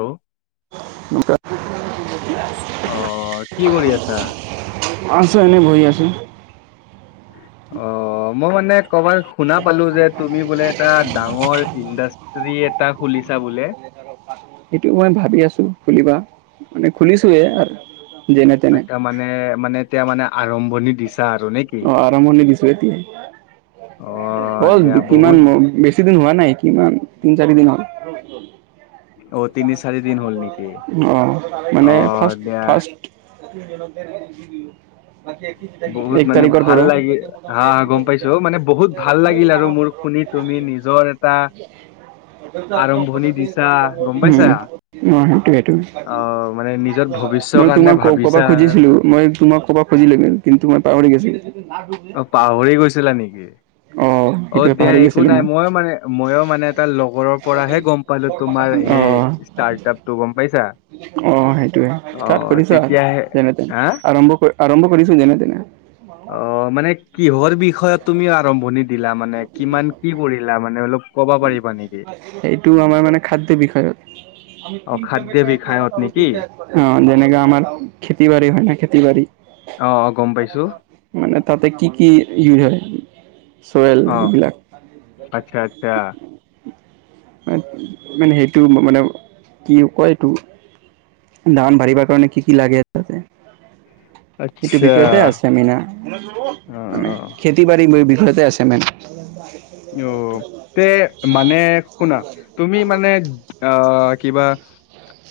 Hello নক [unintelligible] অ কি কৰি আছা আছোঁ এনেই বহি আছোঁ। অ মই মানে কৰবাত শুনা পালো যে তুমি বোলে এটা ডাঙৰ ইণ্ডা [unintelligible] [unintelligible] এটা খুলিছা বোলে। সেইটো মই ভাবি আছো খুলিবা মানে খুলিছোৱে আৰু যেনে তেনে আচ্ছা মানে মানে এতিয়া মানে আৰম্ভণি দিছা আৰু নে কি? অ আৰম্ভনি দিছো এতিয়া অ' হ'ল দিয়া কিমান বহুত বেছি দিন হোৱা নাই কিমান তিন চাৰি দিন হ'ল অ' তিনি চাৰি দিন হ'ল নেকি? আহ মানে অ' ফাৰ্ষ্ট দিয়া ফাৰ্ষ্ট ম বাকি বহুত একি [unintelligible] মানে তাৰিখৰ ভাল পৰা লাগি হা হা, গম পাইছো মানে বহুত ভাল লাগিল আৰু মোৰ শুনি তুমি নিজৰ এটা আৰম্ভণি দিছা গম পাইছা? উম অ সেইটোৱেইটো অ' মানে নিজৰ ভৱিষ্যৰ মই কাৰণে তোমাক কবা ভাবিছা আৰু খুজিছিলো মই তোমাক কবা খুজি লাগিল। কিন্তু মই পাহৰি গৈছিলো। অ পাহৰি গৈছিলা নেকি? অ সেইটোৱে দিয়া পাহৰি একো গৈছিলো নাই মই। ময়ো মানে মইো মানে এটা লগৰৰ পৰাহে গম পালো তোমাৰ- অ', স ষ্টাৰ্টআপ তটো গম পাইছা- অ সেইটোয়ে অ ষ্টাৰ্ট কৰিছ আৰু তেতিয়াহে যেনে তেন হা আৰম্ভ কৰি- আৰম্ভ কৰিছো জেন তেনে- অ মানে কিহৰ বিষয়ে তুমিও আৰম্ভণি দিলা মানে কিমান কি কৰিলা মানে- অলপ ক'ব পাৰিবা নি, সেইটো আমাৰ মানে খাদ্য বিষয়ত- অ খাদ্য বিষয়ত নেকি যেনেকা আমাৰ খেতি বাঢ়ি হয় ন খেতি বাঢ়ি আহ অ গম পাইছো মানে তাতে কি কি ইউজ হয় চয়েল অ এইবিলাক- আচ্ছা আচ্ছা মানে সেইটো মানে কি কয় এইটো- দামান বাঢ়িব কাৰণে কি কি লাগে তাতে সটো আচ্ছা বিষয়তে আছে আমিনা অ মানে অ খেতি বাৰী ঘৰতে আছে মেট অ মানে শুনা তুমি মানে অ কিবা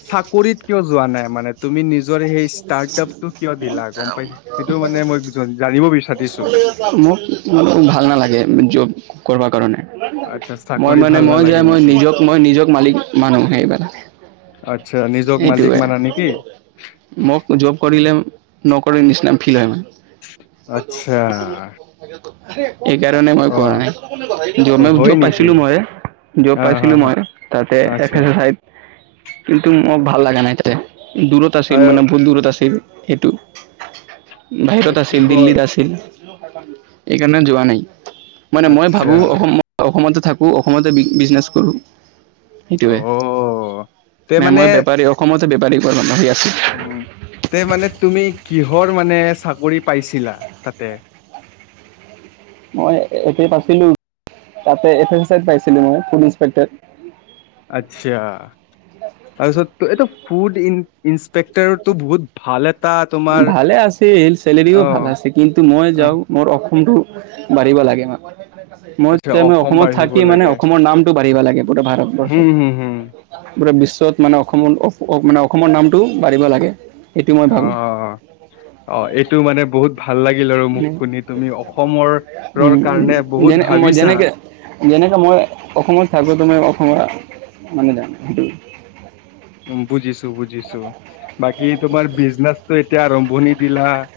চাকৰিত কিয় যোৱা নাই মানে তুমি যিজেই নিজৰ সেই ষ্টাৰ্ট আপটো কিয় দিলা গম পাইছ সেইটো মানে মই জানিব বিচাৰিছোঁ। মোক ভাল নালাগে জব কৰিব কাৰণে। আচ্ছা মই চাকৰি মানে ভাল মই যে নালাগে মই নেকি নিজক মই নিজক মালিক মানুহ সেইবাবে। আচ্ছা নিজক মালিক এইটোৱে মানা নেকি মোক জব কৰিলে। নকৰ নিচনা ফিল হয় মানে। আচ্ছা এইকাৰণে মই অ কোৱা নাই অ জব হয় নেকি পাইছিলোঁ মই। জব অ হা পাইছিলোঁ হা মই তাতে এফ আচ্ছা এছ এছ আইত। [inaudible] ম ভাল লাগা নাই তাতে দূৰত আছিল আৰু মানে বহুত দূৰত আছিল সেইটো। বাহিৰত আছিল কিহৰ দিল্লীত আছিল এইকাৰণে যোৱা নাই। মানে মই আচ্ছা ভাবোঁ অসম অসমতে থাকোঁ অসমতে বি বিজনেছ কৰোঁ। অ সেইটোৱে তে নাই মানে মই বেপাৰী অসমতে বেপাৰী হৈ বহি আছোঁ। উম। তে মানে তুমি কিহৰ মানে চাকৰি পাইছিলা তাতে? [inaudible] মই [unintelligible] পাইছিলোঁ তাতে [unintelligible] মই ফুড ইনসপেক্ট আচ্ছা তাৰপিছত এইটো ফুড ইন্সপেক্টৰটো বহুত ভাল। এটা তোমাৰ ভালে আছিল চেলেৰিও অহ ভাল আছে কিন্তু মই অহ যাওঁ মোৰ অ কোনটো বাঢ়িব লাগে মান মই আচ্ছা জানো অসম অসমত বাঢ়িব থাকি মানে লাগে। অসমৰ নামটো বাঢ়িব লাগে গোটেই ভাৰতবৰ্ষত। হুম হুম হুম। পোৰা বিশ্বত মানে অসমৰ মানে অসমৰ নামটো বাঢ়িব লাগে এইটোও মই ভাবোঁ। অ। অ এইটো মানে বহুত ভাল লাগিল আৰু মোক শুনি তুমি অসমৰৰ কাৰণে বহুত। যেনে মই ভাবিছা যেনেকে যেনেকে মই অসমত থাকোটো মই অসমৰ। মানে যান সেইটো। উ বুজিছোঁ বুজিছোঁ বাকী তোমাৰ বিজনেচটো এতিয়া আৰম্ভণি দিলা। [unintelligible]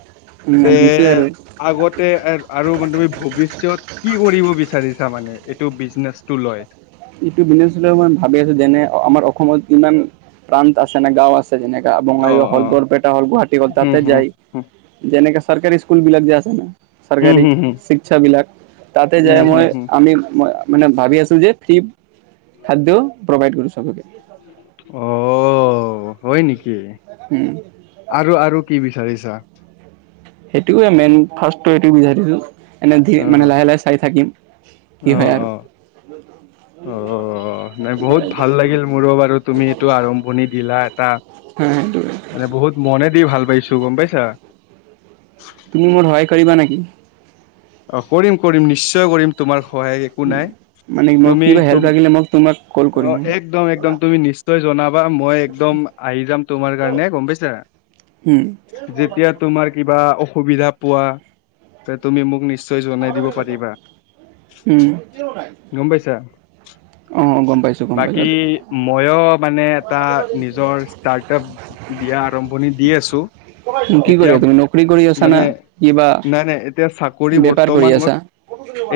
তে দিছোৱে আৰু আগতে আৰু মানে তুমি ভৱিষ্যত কি কৰিব বিচাৰিছা মানে? এইটো বিজনেচটো লয়। ইটো বিজনেছ মই ভাবি আছোঁ যেনে আমাৰ অসমত কিমান প্ৰান্ত আছে নে গাওঁ আছে। যেনেকা অ বঙাই গাওঁ অ হ'ল বৰপেটা হ'ল গুৱাহাটী হ'ল হুম তাতে হুম যায় হুম যেনেকা। চৰকাৰী স্কুল বিলাক যে আছে ন। হুম চৰকাৰী হুম হুম শিক্ষা বিলাক তাতে যায় হুম মই হুম হুম। আমি মানে ভাবি আছোঁ যে। ফ্ৰী খাদ্য প্ৰভাইড কৰোঁ চবকে। অ', হয় নেকি? আৰু আৰু কি বিচাৰিছা? সেইটোৱে মেইন ফাৰ্ষ্টটো এইটো বিচাৰিছোঁ এনে মানে লাহে লাহে চাই থাকিম। আহ অ। উ অ [unintelligible] নাই বহুত ভাল লাগিল মোৰো বাৰু তুমি এইটো আৰম্ভণি দিলা এটা। হা সেইটোৱে এনে বহুত মনে দি ভাল পাইছোঁ গম পাইছা। তুমি মোৰ সহায় কৰিবা নেকি? অ কৰিম কৰিম নিশ্চয় কৰিম তোমাৰ। সহায় একো‌ নাই মানে মোক তুমি কিবা হেল্প তোম লাগিলে মোক তোমাক কল কৰিম একদম একদম তুমি নিচি। জনাবা মই একদম আহি যাম তোমাৰ কাৰণে গম পাইছা। উম যেতিয়া তোমাৰ কিবা অসুবিধা পোৱা তুমি মোক নিশ্চয়। নিশ্চয় জনাই দিব পাৰিবা উম গম পাইছা। অ গম পাইছোঁ গম বাকী পাইছোঁ মইয়ো মানে। এটা নিজৰ ষ্টাৰ্ট আপ দিয়া আৰম্ভণি দি আছোঁ। কি কৰি এতিয়া তুমি নকৰি কৰি আছা না মানে কিবা নাই নাই এতিয়া চাক। কৰি বেপাৰ কৰি বৰ্তমান মই। আছা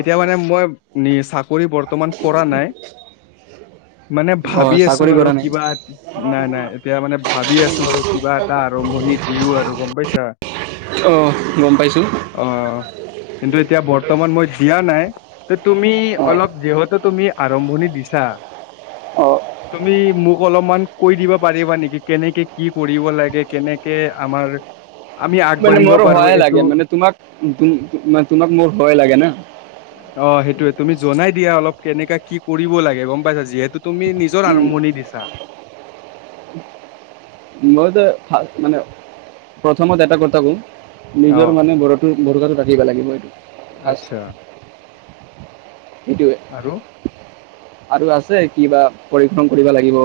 এতিয়া মানে মই চাকৰি বৰ্তমান কৰা নাই। মানে অ ভাবি আছো চাকৰি আৰু কৰা নাই কিবা নাই নাই এতিয়া মানে ভাবি আছো আৰু কিবা এটা আৰম্ভ শুনি দিউ আৰু গম পাইছা? অঁ, গম পাইছোঁ। অ কিন্তু এতিয়া বৰ্তমান মই দিয়া নাই ত তুমি অ অলপ যিহেতু তুমি আৰম্ভণি দিছা। অ তুমি মোক অলপমান কৈ দিবা পাৰিবা নেকি? কেনেকে কি কৰিব লাগে কেনেকে আমাৰ। আমি মানে আগবাঢ়িব মোৰো পাৰো সহায় লাগে এইটো। মানে তোমাক তোমাক মোৰ সহায় লাগে না অ, সেইটোৱে তুমি জনাই দিয়া অলপ। কেনেকা কি কৰিব লাগে গম পাইছা। যিহেতু তুমি নিজৰ আৰম্ভণি দিছা। মই যে মানে প্ৰথমত এটা কথা কওঁ। অ নিজৰ মানে বৰো বৰষাটো ৰাখিবা লাগিব এইটো। আচ্ছা। এইটোৱে। আৰু আৰু আছে কিবা পৰিশ্ৰম কৰিব লাগিব।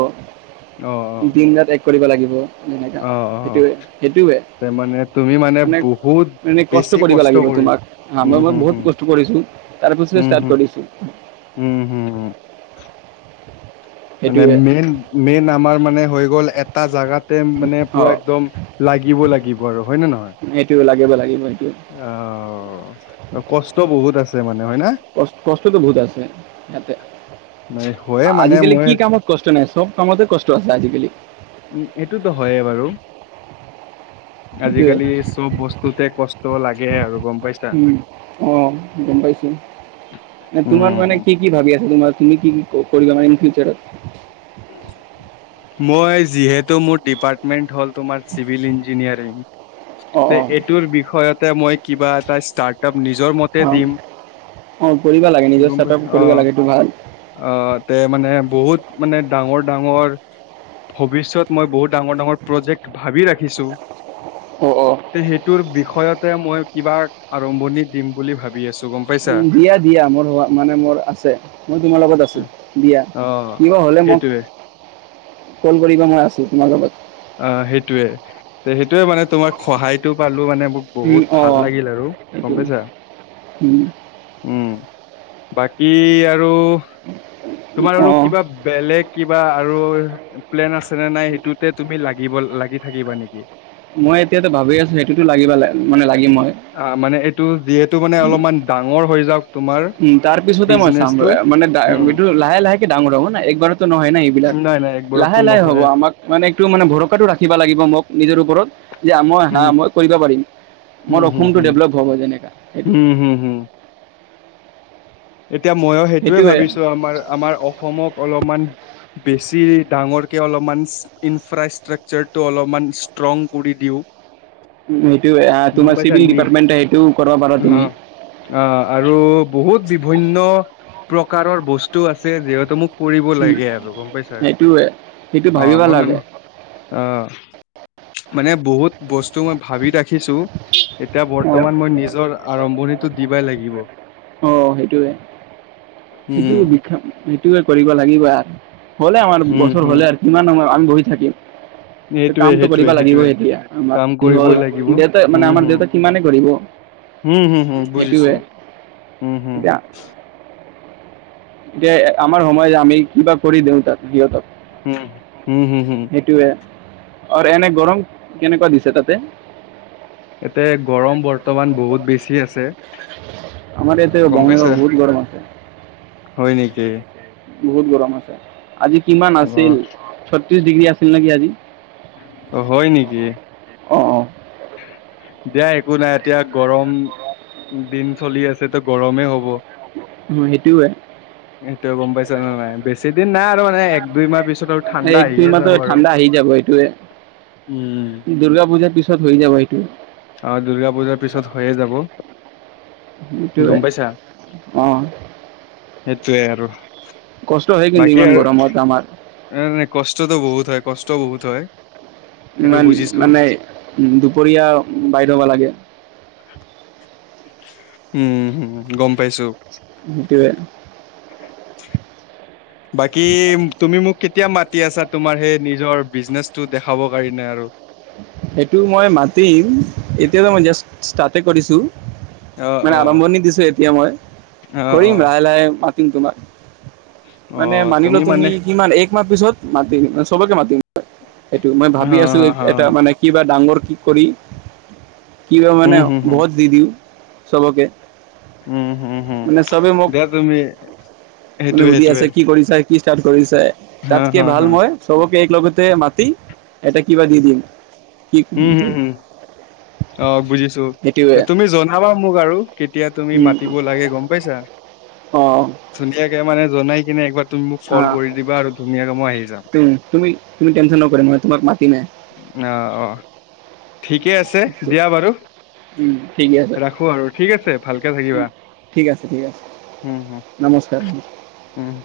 অহ, অহ। দিন ৰাত এক কৰিব লাগিব যেনেকুৱা সেইটোৱে সেইটোৱে। তাৰ মানে তুমি মানে বহুত এনে বেছি কষ্ট কৰিব লাগিব কৰি তোমাক হা উম মই মই হুম হুম বহুত কষ্ট কৰিছো। তাৰ পিছত ষ্টাৰ্ট কৰিছো। উম, হম, উম। মানে সেইটোৱে মেইন মেইন আমাৰ মানে হৈ গ'ল এটা জেগাত। মানে পুৰা অঁ একদম লাগিব লাগিব আৰু হয় নে নহয়? সেইটোৱে লাগিব লাগিব সেইটোৱে অ, কষ্ট বহুত আছে মানে। হয় না ক কষ্টটো বহুত আছে ইয়াতে নাই হয়ে মানে আজিকালি মই কি কামত কষ্ট নাই সব কামতে কষ্ট আছে আজিকালি। উম, এইটোতো হয়ে বাৰু। সেইটোৱে আজিকালি চব বস্তুতে কষ্ট ত লাগে আৰু। গম পাইছা অঁ, গম পাইছোঁ। তোমাৰ মানে উম কি কি ভাবি আছ তোমাৰ তুমি কি কি কৰিবা মানে ইন ফিউচাৰত? মই যিহেতু মোৰ ডিপাৰ্টমেন্ট হ'ল তোমাৰ চিভিল ইঞ্জিনিয়াৰিং অঁ তে অঁ এইটোৰ বিষয়তে মই কিবা এটা ষ্টাৰ্টআপ নিজৰ মতে অঁ দিম, অঁ কৰিব লাগে নিজৰ গম ষ্টাৰ্ট পাইছ। আপ অ, কৰিব লাগে এইটো ভাল অ, তে মানে বহুত মানে ডাঙৰ- ডাঙৰ ভৱিষ্যত মই বহুত ডাঙৰ-ডাঙৰ প্ৰজেক্ট ভাবি ৰাখিম। ছো অঁ অঁ সেইটোৰ বিষয়ত। মই কিবা আৰম্ভণি দিম বুলি ভাবি আছো। গম পাইছা উম, দিয়া দিয়া মোৰ হ মানে মোৰ আছে। মই তোমাৰ লগত আছোঁ উম, দিয়া, অ উম। কিবা হ'লে মোক সেইটোৱে কল কৰিবা। মই আছো তোমাৰ লগত। অ, সেইটোয়ে সেইটোয়ে মানে তোমাক সহায়তটো পালো মানে। মোক বহুত ভাল অঁ লাগিল আৰু, গম সেইটো পাইছা? উম। বাকি আৰু তোমাৰ আৰু অঁ কিবা বেলেগ কিবা আৰুৰ প্লেন আছে নে নাই সেইটোতে তুমি লাগিব লাগি থাকিবা নেকি? মই এতিয়াতো ভাবি আছো সেইটোতো লাগিবা ল মানে লাগি মই। টো মানে অলপমান ডাঙৰ হৈ যাওক। তোমাৰ উম, তাৰ পিছতে মই চাম বিজনেচটো মান উম এই লাহে লাহেকে ডাঙৰ হব ন একবাৰতো নহয় নাই এইবিলাক। নাই নাই লাহে একবাৰততো লাহে হ'ব নহয় আমাক মানে মানে ভৰকাটো ৰাখিব লাগিব মোক নিজৰ ওপৰত যে মই হাঁহ উম মই কৰিব পাৰিম। মোৰ সপোন তো ডেভলপ হ'ব যেনেকা। সেইটোৱে উমঁ হম হম। এতিয়া মইও সেইটোয়ে সেইটোৱে ভাবিছো আমাৰ আমাৰ অসমক অলপমান- বেছি ডাঙৰকে অলপমান ইনফ্ৰাষ্ট্ৰাৰটো অলপমান ইচতৰঙ কৰি দিওঁ। সেইটোৱে গম তোমাৰ পাইছা চিভিল ডিপাৰ্টমেন্ট সেইটো কৰিব পাৰা তুমি। অঁ আৰু বহুত বিভিন্ন প্ৰকাৰৰ বস্তু আছে যিহেতু মোক- কৰিব উম, লাগে আৰু গম পাইছা। সেইটোৱে সেইটো অঁ ভাবিবা মই লাগে মানে- অঁ মানে বহুত বস্তু মই ভাবি থাকো। এতিয়া অ', বৰ্তমান মই নিজৰ আৰম্ভণিটো দিবই লাগিব ন'। অ', সেইটোৱে। সেইটোৱে সেইটোৱে কৰিব লাগিব আৰু। হ'লে আমাৰ উম বছৰ হম হ'লে আৰু। কিমান আমাৰ আমি- সেইটোৱে কামতটো কৰিব সেইটোৱে লাগিবই সেইটোৱে এতিয়া, কাম বাকী হ'ল। কৰিবই লাগিব দেউতা মানে উম আমাৰ হম দেউতা কিমানে কৰিব উম, হুম, হুম, বুজিছো। সেইটোয়ে। উম, হুম, [unintelligible] এতিয়া আমাৰ সময় হে আমি কিবা কৰি দিম দেউতা'ক সিহঁতক। উমঁ হম হম হম। সেইটোৱে আৰু এনেই গৰম কেনেকুৱা দিছে তা'তে? ইয়াতে গৰম বৰ্তমান বহুত বেছি আছে। আমাৰ ইয়াতে গম পাইছা? বহুত গৰম আছে। হয় নেকি? বহুত গৰম আছে, আজি কিমান আছিল অ', ছত্ৰিশ ডিগ্ৰী আছিল নেকি আজি? অ হয় নেকি? অঁ অঁ দিয়া একো নাই এতিয়া গৰম দিন চলি আছে তো গৰমেই হ'ব। উম' সেইটোও হয়। [unintelligible] সেইটোয়ে গম পাইছা নে নাই। বেছি দিন নাই আৰু মানে এক দুই মাহ পিছত আৰু ঠাণ্ডা আহিয়ে যাব আৰু। সেইটোয়ে। উম, দুৰ্গা পুজাৰ পিছত হৈ যাব। অঁ দুৰ্গা পূজাৰ পিছত হৈয়ে যাব। সেইটোৱে অঁ। সেইটোৱে আৰু। কষ্ট হয় কিন্তু বাকী ইমান আৰু গৰমত আমাৰ এনেই কষ্টতো বহুত হয়, কষ্ট বহুত হয়। সেইটো ইমান বুজিছো। মানে দুপৰীয়া- বাহিত শুব লাগে। উম' হম গম পাইছো। সেইটোৱে। বাকী তুমি মোক কেতিয়া মাতি আছা তোমাৰ সেই- নিজৰ বিজনেচ টো দেখাব কাৰণে আৰু? সেইটো মই মাতিম এতিয়াতো মই জাষ্ট ষ্টাৰ্টে কৰিছো। অ মানে অ আৰম্ভণি দিছে এতিয়া। মই অ কৰিম অ লাহে, লাহে মাতিম তোমাক। অ মানে মানিল' তুমি মানে কিমান এক- মাহ পিছত মাতিম চবকে মাতিম এইটো মই হ ভাবি আছো হ এটা মানে কিবা ডাঙৰ- কি কৰি কিবা মানে উম হম হম বহুত দি দিওঁ চবকে। উম হম হম মানে চবেই মোক দিয়া তুমি মানে সেইটোয়ে সুধি সেইটোয়ে আছে কি কৰিছা। কি ষ্টাৰ্ট কৰিছে। হা তা'তকে হা ভাল হা মই চবকে একেলগতে মা- তি এটা কিবা দি দিম। উম হম হম অ বুজিছো। সেইটোৱে তুমি জনাবা মোক আৰু কেতিয়া তুমি মাতিব লাগে গম পাইছা? ধুনীয়াকে মানে জনাই কিনে একবাৰ- তুমি মোক ক'ল কৰি দিবা আৰু ধুনীয়াকে মই আহি যাম। টেনচন নকৰিম মই তোমাক মাতিমেই। অঁ অঁ। ঠিকে আছে দিয়া বাৰু ঠিকে আছে, 'ৰাখো' আৰু ঠিক আছে ভালকে থাকিবা। ঠিক আছে ঠিক আছে উম হম নমস্কাৰ উম